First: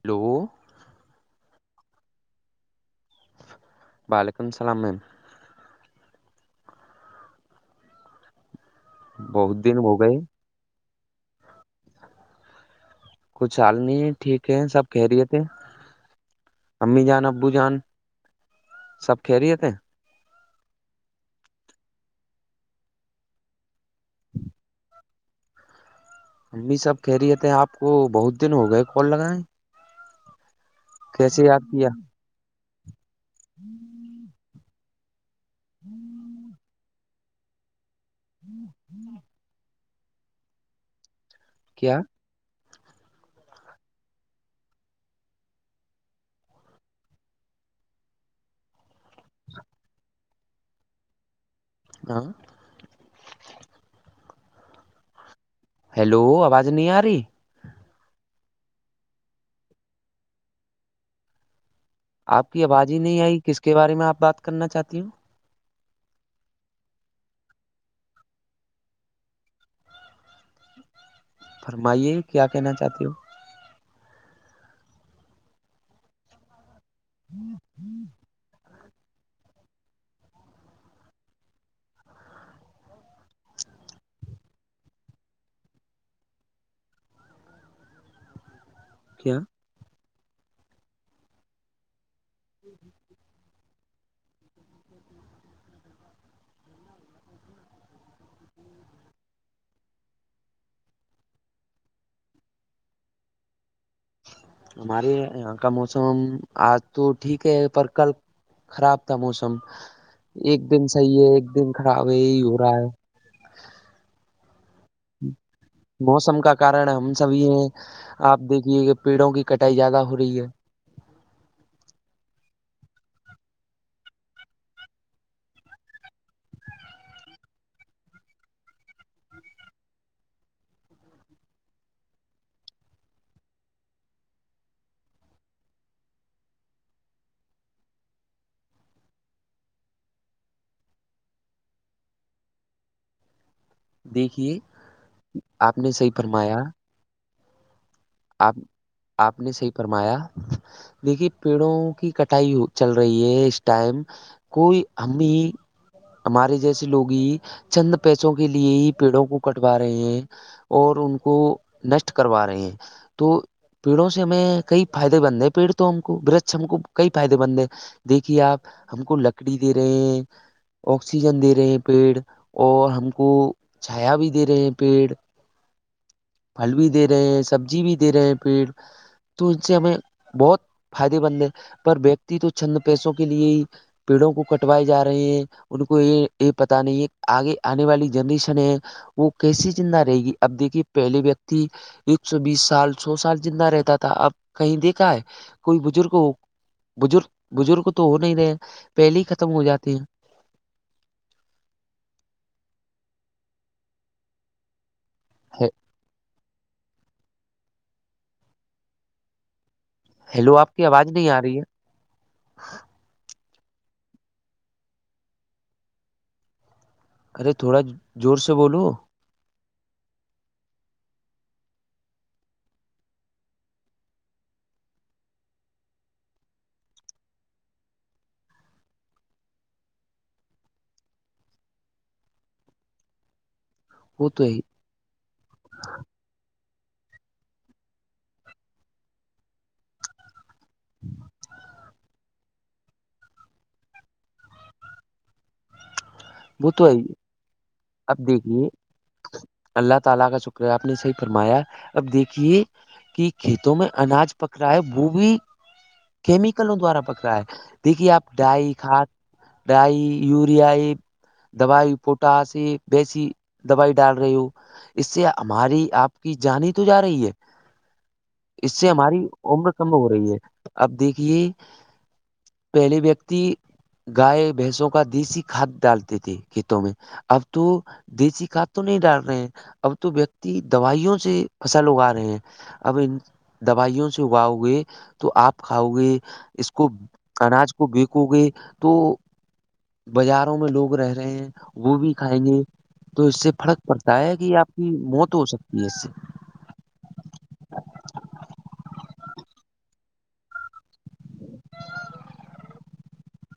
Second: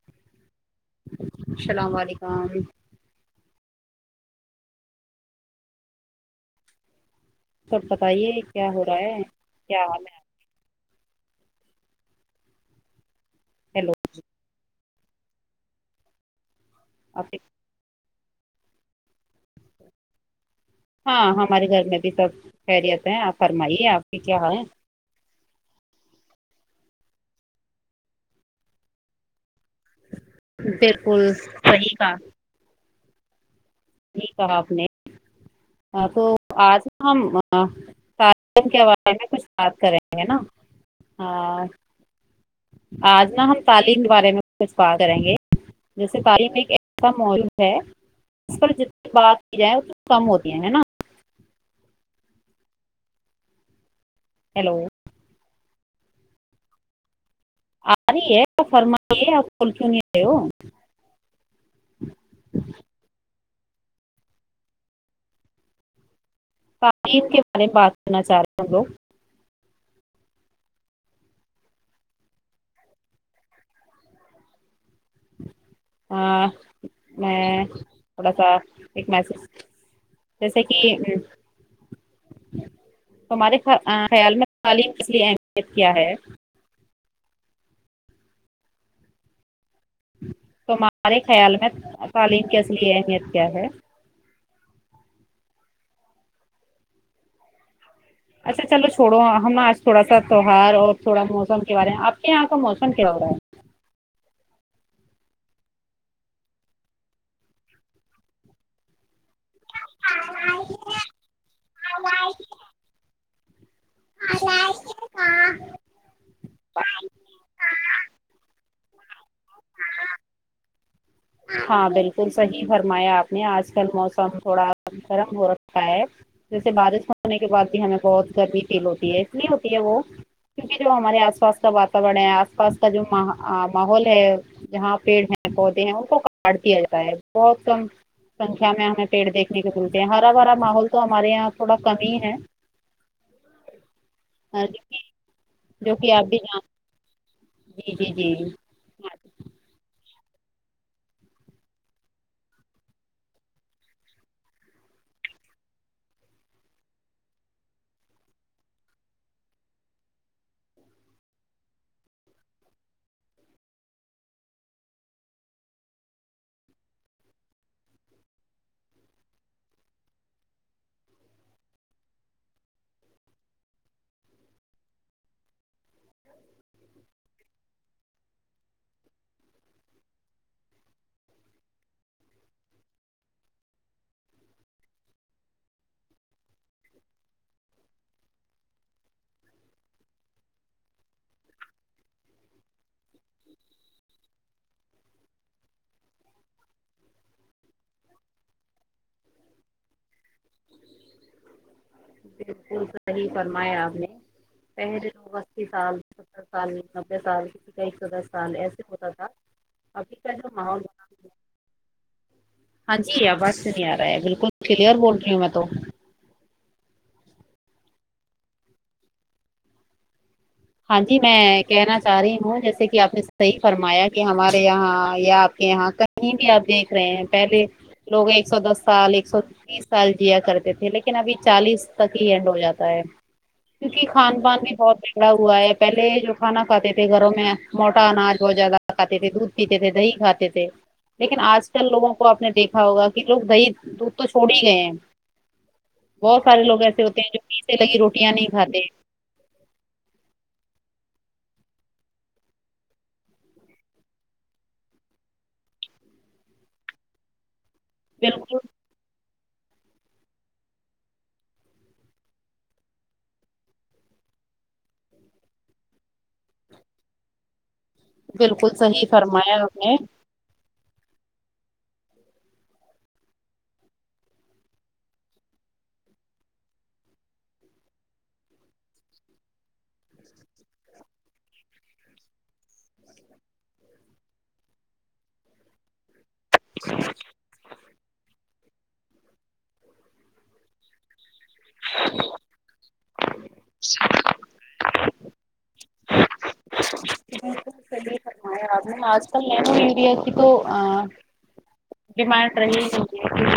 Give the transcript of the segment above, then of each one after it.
Hello السلام علیکم وعلیکم السلام میم سب بتائیے کیا ہو رہا ہے بہت دن کیا ہو حال گئے ہے کچھ حال ہیلو نہیں ہے ٹھیک ہے سب کہہ رہیے تھے امی جان آپ کی- ابو جان سب کہ رہتے ہیں ہاں ہمارے گھر میں بھی سب خیریت ہیں آپ فرمائیے آپ کی کیا ہے امی سب کہہ رہیے تھے آپ کو بہت دن ہو گئے کال لگائیں بالکل صحیح کا ہوں [inaudible] کہ آپ نے تو آج ہم کے حوارے میں کچھ بات کریں گے نا ہاں [unintelligible] کیا آج نا ہم تعلیم کے بارے میں کچھ بات کریں گے جیسے تعلیم ایک ایسا موجوع ہے جتنی بات کی جائے ا کم ہوتی ہیں ہے نا ہاں ہیلو ہیلو آواز نہیں آ رہی آ رہی ہے فرمائیے آپ کول چ نہیں رہئے ہو آپ کی آواز ہی نہیں آئی کس کے بارے میں آپ بات کرنا چاہتی ہوں تعلیم کے بارے میں بات کرنا چاہ رہے ہوں لوگ فرمائیے کیا کہنا چاہتی ہووں ہاں میں تھوڑا سا ایک میچ جیسے کہ ا ہمارے خیال میں تعلیم کے لیے اہمیت کیا ہے کیا کیا تمہارے خیال میں تعلیم کی اصلی اہمیت کیا ہے ج اچھا چلو چھوڑو ہم آج تھوڑا سا تہوار اور تھوڑا موسم کے بارے میں آپ کے یہاں کا موسم کیا ہو رہا ہے ہمارے یہاں کا موسم آج تو ٹھیک ہے پر کل خراب تھا موسم ایک دن صحیح ہے ایک دن خراب ہے یہی ہو رہا ہے ہ موسم کا کارن ہم سب یہ آپ دیکھیے کہ پیڑوں کی کٹائی زیادہ ہو رہی ہے ہاں بالکل صحیح فرمایا آپ نے آج کل موسم تھوڑا گرم ہو رکھا ہے جیسے بارش ہونے کے بع بھی ہمیں بہت گرمی فیل ہوتی ہے اس لیے ہوتی ہے وہ کیونکہ جو ہمارے آس پاس کا واتاورن ہے آس پاس کا جو ماحول ہے جہاں پیڑ ہیں پودے ہیں ان کو کاٹ دیا جاائے بہت کم سکھیا میں ہمیں پیڑ دیکنے کو ملتے ہیں ہرا بھرا ماحول تو ہمارے یہاں تھوڑا کم ہی ہے دیکھیے ہاں نے جو کہ صحیح آپ بھی فرمایا ج جی جی جی آپ آپ نے صحیح فرمایا دیکھیے پیڑوں کی کٹائی چل رہی ہے اس ٹائم کوئی ہممی ہمارے جیسے لوگ ہی چند پیسوں کے لیے ہی پیڑوں کو کٹوا رہے ہیں اور ان کو نشٹ کروا رہے ہیں تو پیڑوں سے ہمیں کئی فائدے بند ہیں پیڑ تو ہم کو برچھ ہم کو کئی فائدے بند ہے دیکھیے آپ ہم کو لکڑی دے رہے ہیں آکسیجن دے رہے ہیں پیڑ اور ہم کو چھایا بھی دے رہے ہیں پیڑ پھل بھی دے رہے ہیں سبزی بھی دے رہے ہیں پیڑ تو ان سے ہمیں بہت فائدے مند ہے پر ویکتی تو چھند پیسوں کے لیے ہی پیڑوں کو کٹوائے جا رہی ہے ان کو یہ یہ پتا نہیں ہے آگے آنے والی جنریشن ہے وہ کیسی زندہ رہے گی اب دیکھیے پہلے ویکتی ایک سو بیس سال سو سال جندہ رہتا تھا اب کہیں دیکھا ہے کوئی بزرگ ہو بزرگ بزرگ تو ہو نہیں رہے ہیں پہلے ہی ختم ہو جاتے ہیں بالکل صحیح فرمایا آپ نے پہلے تو اسی سال ستر سال نبے سال کسی کائی سو دس سال ایسے ہوتا تھا ابھی کا جو ہیلو آپ ماحول کی آواز نہیں بر آ رہی ہے ہاں جی آواز سے نہیں آ رہا ہے بالکل کلیئر بول رہی ہوں میں تو ارے تھوڑا زور سے بولو ہاں جی میں کہنا چاہ رہی ہوں جیسے کہ آپ نے صحیح فرمایا کہ ہمارے یہاں یا آپ کے یہاں ک یہیں بھی آپ دیکھ رہے ہیں پہلے لوگ ایک سو دس سال ایک سو تیس سال جیا کرتے تھے لیکن ابھی چالیس تک ہی اینڈ ہو جاتا ہے کیونکہ وہ تو خان ہے پان ہی، بھی بہت ہے پکڑا ہوا ہے پہلے جو کھانا کاتے تھے گھروں میں موٹا اناج بہت زیادہ کھاتے تھے د پیتے تھے دہی کھاتے تھے لیکن آج چلووں کو آپ دیکھا ہوگا کہ لوگ دہی دودھ تو چھوڑ ہی گئے ہیں بہت سارے وہ لوگ تو ہے ایسے ہی۔ ہوتے ہیں جو گھی سے لگی اب روٹیاں نہیں دیکھیے کھاتے اللہ تعالی کا شکر ہے آپ نے صحیح فرمایا اب دیکھیے کہ کھیتوں میں اناج پک رہا ہے وہ بھی کیمیکلوں دوارا پک رہا ہے دیکھیے آپ بالکل ڈائی کھاد ڈائی یوریا دوائی پوٹاس بیسی دوائی ڈال رہی ہو اس سے ہماری آپ کی جانی تو جا رہی ہے اس بالکل سے صحیح ہماری فرمایا عمر آپ کم نے ہو رہی ہے اب دیکھیے پہلی ویکتی گائے بھینسوں کا دیسی کھاد ڈالتے تھے کھیتوں میں اب تو دیسی کھاد تو نہیں ڈال رہے ہیں اب تو ویکتی دوائیوں سے فصل اگا رہے ہیں اب ان دوائیوں سے اگاؤ گے تو آپ کھاؤ گے اس کو اناج کو بیکو گے تو بازاروں میں لوگ رہ رہے ہیں وہ بھی کھائیں گے تو اس سے فرق پڑتا ہے کہ آپ کی موت ہو سکتی ہے اس سے فمیا آپ نے آج کل نینو یوریا کی تو [inaudible] ڈیمانڈ رہی ہوی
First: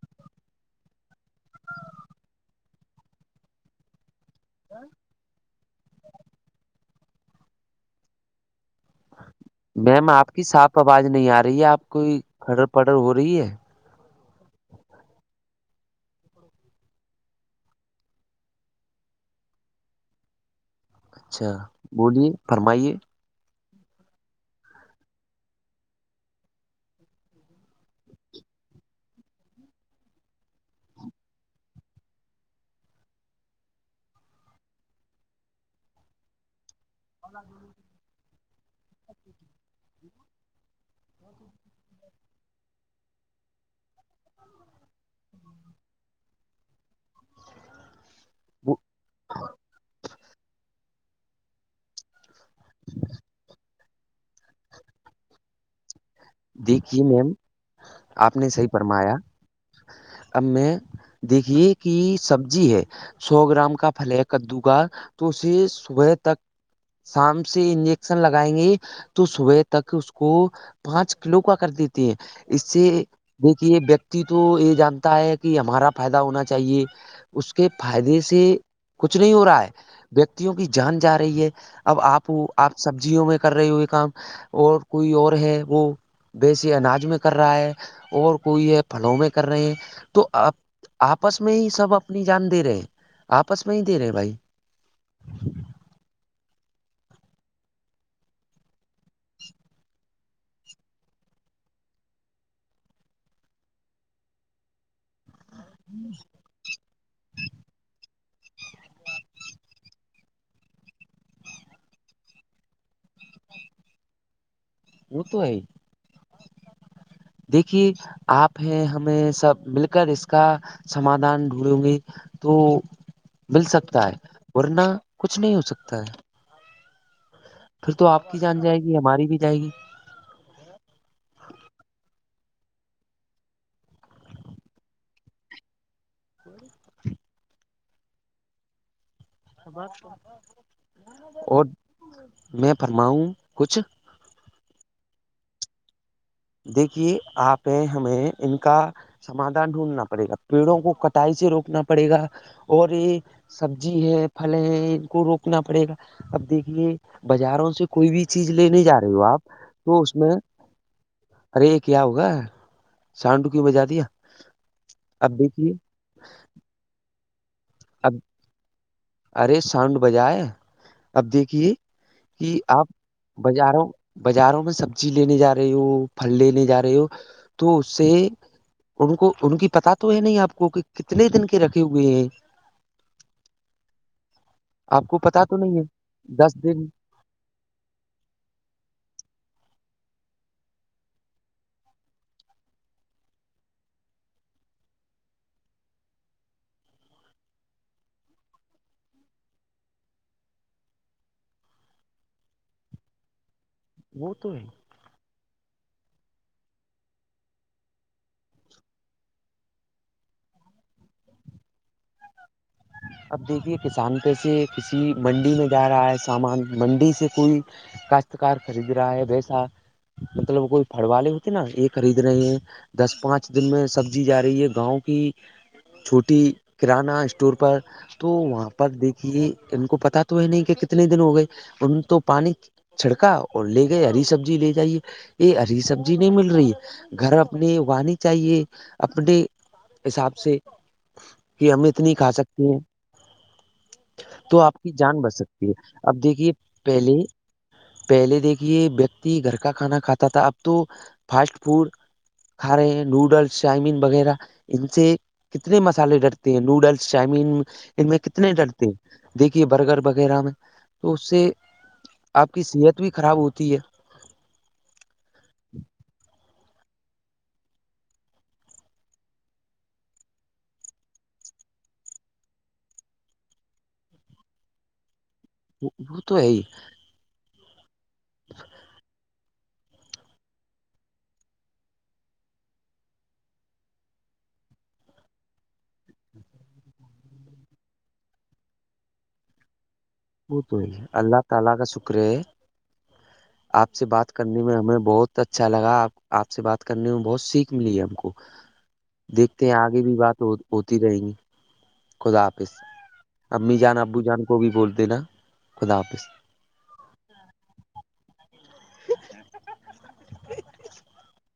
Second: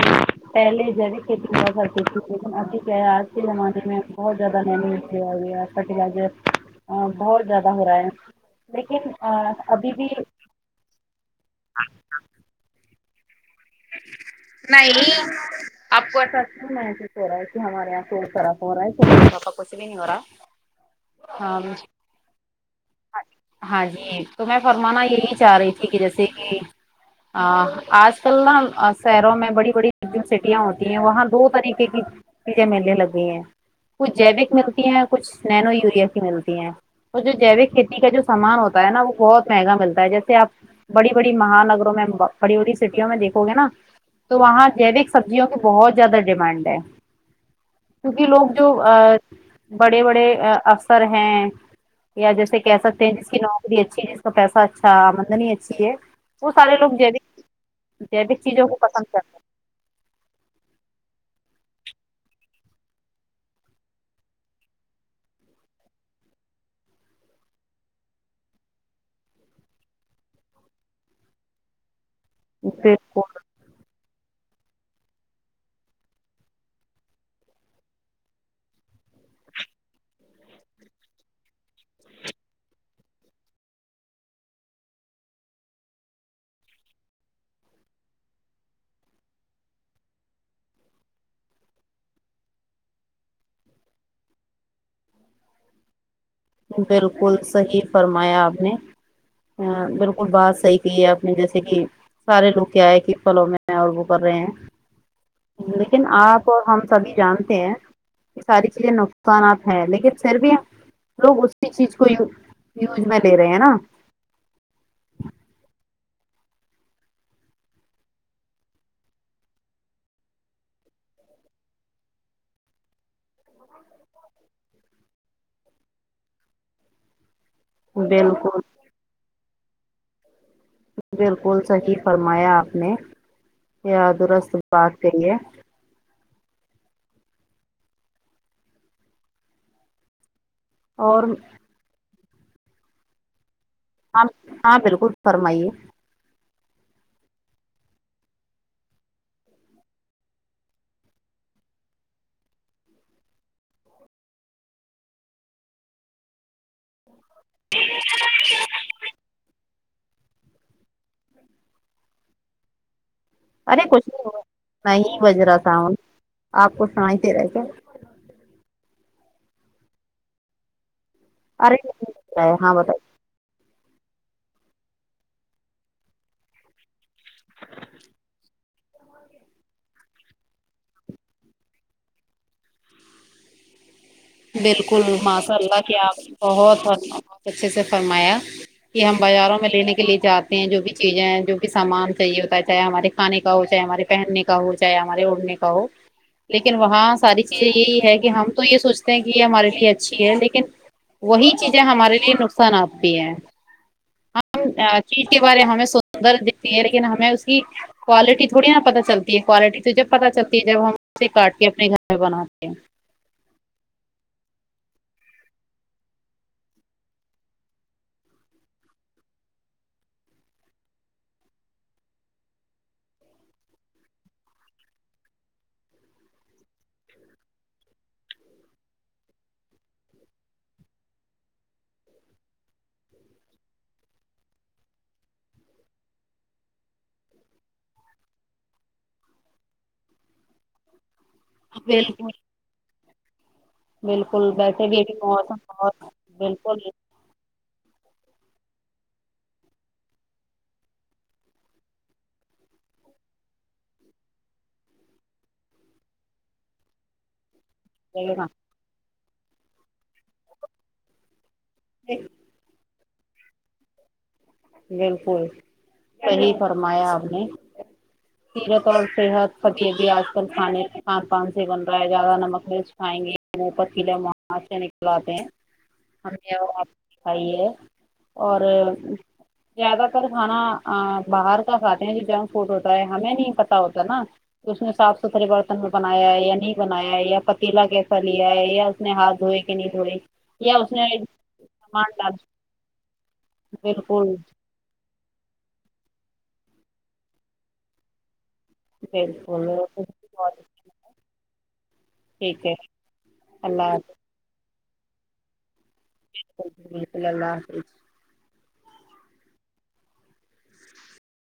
پہلے جب کھیتی کر کرتی تھی لیکن ابھی کیا ہے آج کے زمانے میں بہت زیادہ مہمیھی آ گی پٹیاج بہت زیادہ ہو رہا ہے لیکن ابھی میم بھی آپ کی صاف آواز نہیں آ رہی ہے آپ کوئی کڑر پڑر ہو رہی ہے نہیں آپ کو ایسا محسوس ہو رہا ہے کہ ہمارے یہاں پول خراب ہو رہا ہے ین وورا اچھا بولیے فرمائیے ہاں جی تو میں فرمانا یہی چاہ رہی تھی کہ جیسے کہ ہ آج کل ن اور سیروں میں بڑی بڑی سٹیاں ہوتی ہیں وہاں دو طریقے کی چیزیں میلے لگے ہیں کچھ جیوک ملتی ہیں کچھ ننینو یوریا کی ملتی ہیں اور جو جیوک کھیتی کا جو سامان ہوتا ہے نا وہ بہت مہنگا ملتا ہے جیسے آپ بڑی بڑی مہانگروں میں بڑی بڑی سٹیوں میں دیکھو گے نا تو وہاں جوک سبزیوں کی بہت زیادہ ڈیمانڈ ہے کیونکہ لوگ جو بڑے بڑے افسر ہیں یا جیسے سے کہہ سکتے ہیں جس کی نوکری اچھی ہے جس کا پیسہ اچھا آمدنی اچھی ہے وہ سارے لوگ دیکھیے ج میم بھی ج بھی آپ نے صحیح فرمایا اب میں دیکھیے کہ سبزی ہے سو گرام کا پھل کدو گا تو اسے صبح تک شام سے انجیکشن لگائیں گے تو صبح تک اس کو پانچ کلو کا کر دیتے ہیں اس ہیں۔ سے بالکل دیکھیے ویکتی تو یہ جانتا ہے کہ ہمارا فائدہ ہونا چاہیے اس کے فائدے سے کچھ نہیں ہو رہا ہے ویکتیوں کی جان جا رہی ہے اب آپ آپ سبزیوں میں کر رہے ہوئے کام اور کوئی اور ہے وہ بیسی اناج میں کر رہا ہے اور کوئی ہے پھلوں میں کر رہے ہیں تو آپ آپس میں ہی سب اپنی جان دے رہے آپس میں ہی دے رہے بھائی [unintelligible] بالکل صحیح فرمایا آپ نے ہاں بالکل بات صحیح کی ہے آپ نے جیسے کہ سارے لوگ کیائے کہ پلوں میں اور وہ کر رہے ہیں لیکن آپ کو ہم سبھی جانتے ہیں کہ ساری چیزیں نقصانات ہیں لیکن پھر بھی لوگ اسی چیز کو یوز میں لے رہے ہیں ہے نا [unintelligible] دیکھیے آپ ہیں ہمیں سب مل کر اس کا سمادھان ڈھونڈوں گی تو مل سکتا ہے ورنہ کچھ نہیں ہو سکتا ہے پھر تو آپ کی جان بالکل جائے گی ہماری بھی جائے گی بالکل صحیح فرمایا آپ نے یا درست بات کری ہے [unintelligible] اور میں فرماؤں کچھ ہاں ہاں بالکل فرمائیے دیکھیے آپ ہمیں ان کا سادھان ڈھونڈنا پڑے گا پیڑوں کو کٹائی سے روکنا پڑے گا اور یہ سبزی ہے پھل ہیں ان کو روکنا پڑے گا اب دیکھیے بازاروں سے کوئی بھی چیز لینے جا رہے ہو آپ تو اس میں ارے کیا ہوگا سانڈو کیوں ارے بجا دیا کچھ نہیں ہو نہیں بج اب رہا دیکھیے تھا آپ کچھ سمجھتے رہ کے اب ارے ساؤنڈ بجائے ہے اب دیکھیے ارے نہیں دے رہا ہے کہ ہاں آپ بتائیے بازاروں بازاروں میں سبزی لینے جا رہی ہو پھل لینے جا رہے ہو تو اس سے ان کو ان کی پت تو ہے نہیں آپ کو کہ کتنے دن کے رکھے ہوئے ہیں بالکل آپ کو پتا ماشاء تو نہیں اللہ کی آپ نے ہے دس بہت دن بہت اچھے سے فرمایا کہ ہم بازاروں میں لینے کے لیے جاتے ہیں جو بھی چیزیں ہیں جو بھی سامان چاہیے ہوتا ہے چاہے ہمارے کانے کا ہو چاہے ہمارے پہننے کا ہو چاہے ہمارے اڑھنے کا ہو لیکن وہاں ساری چیزیں یہی ہے کہ ہم تو یہ سوچتے کہ یہ ہمارے لیے اچھی ہے لیکن وہی چیزیں ہمارے لیے نقصانات بھی ہیں وہ تو ہے ہم چیز کے بارے ہمیں سندر دھتی ہے لیکن ہمیں اس کی کوالٹی تھوی نا پتتا چلتی ہے کوالٹی تو جب پتا چلتی ہے جب ہم سے کاٹ کے اپنے گھر میں بناتے ہیں اب دیکھیے کسان پسے کسی منڈی میں جا رہا ہے سامان منڈی سے کوئی کاشتکار خرید رہا ہے ویسا مطلب کوئی پھڑ والے ہوتے نا یہ خرید رہے ہیں دس پانچ دن میں سبزی جا رہی ہے گاؤں کی چھوٹی کرانہ اسٹور پر تو وہاں پر دیکھیے ان کو پتا تو ہے نہیں کہ کتنے دن ہو گئے ان تو پانی چھڑکا اور لے گئے ہری سبزی لے جائیے یہ ہری سبزی نہیں مل رہی ہے گھر اپنی اگانی چاہیے اپنے حساب سے کہ ہم اتنی بالکل کھا سکتے ہیں بالکل تو آپ ویسے کی بھی ابھی جان بچ موسم سکتی ہے بہت اب دیکھیے بالکل پہلے پہلے دیکھیے ویکتی گھر کا کھانا کھاتا تھا اب تو فاسٹ فوڈ کھا رہے ہیں نوڈلس چائمین وغیرہ ان سے کتنے مسالے ڈٹتے ہیں نوڈلس چامین ان میں کتنے ڈرتے ہیں دیکھیے برگر وغیرہ میں تو اس سے جی آپ کی صحت بھی خراب ہوتی ہے بالکل صی فرمایا آپ نے سیرت اور صحت فتیحب بھی آج کل کھانے کھان پان سے بن رہا ہے زیادہ نمک مرچ کھائیں گے مپت کلو ماں سے نکلاتے ہیں وہ تو ہے ہمیں ہی آپ دکھائی ہے اور زیادہ تر کھانا باہر کا کھاتے ہیں جو جنک فوڈ ہوتا ہے ہمیں نہیں پت ہوتا نا اس نے صاف ستھرے برتن میں بنایا ہے یا نہیں بنایا ہے یا پتیلا کیسا لیا ہے یا ہاتھوئے کہ نہیں دھوئے وہ تو یا اس نے اللہ تعالی کا شکر سامان ڈال ہے آپ سے بات بالکل کرنا ہمیں بہت اچھا لگا آپ سے بات کرنے میں بہت سیکھ ملی ہم کو دیکھتے ہیں بالکل آگے بھی بات ہو ہوتی رہیں گی خدا ٹھیک آاپس ہے امی اللہ جان ابو جان کو بھی بولتے نا خدا آاپس رحم اللہ حافظ [inaudible]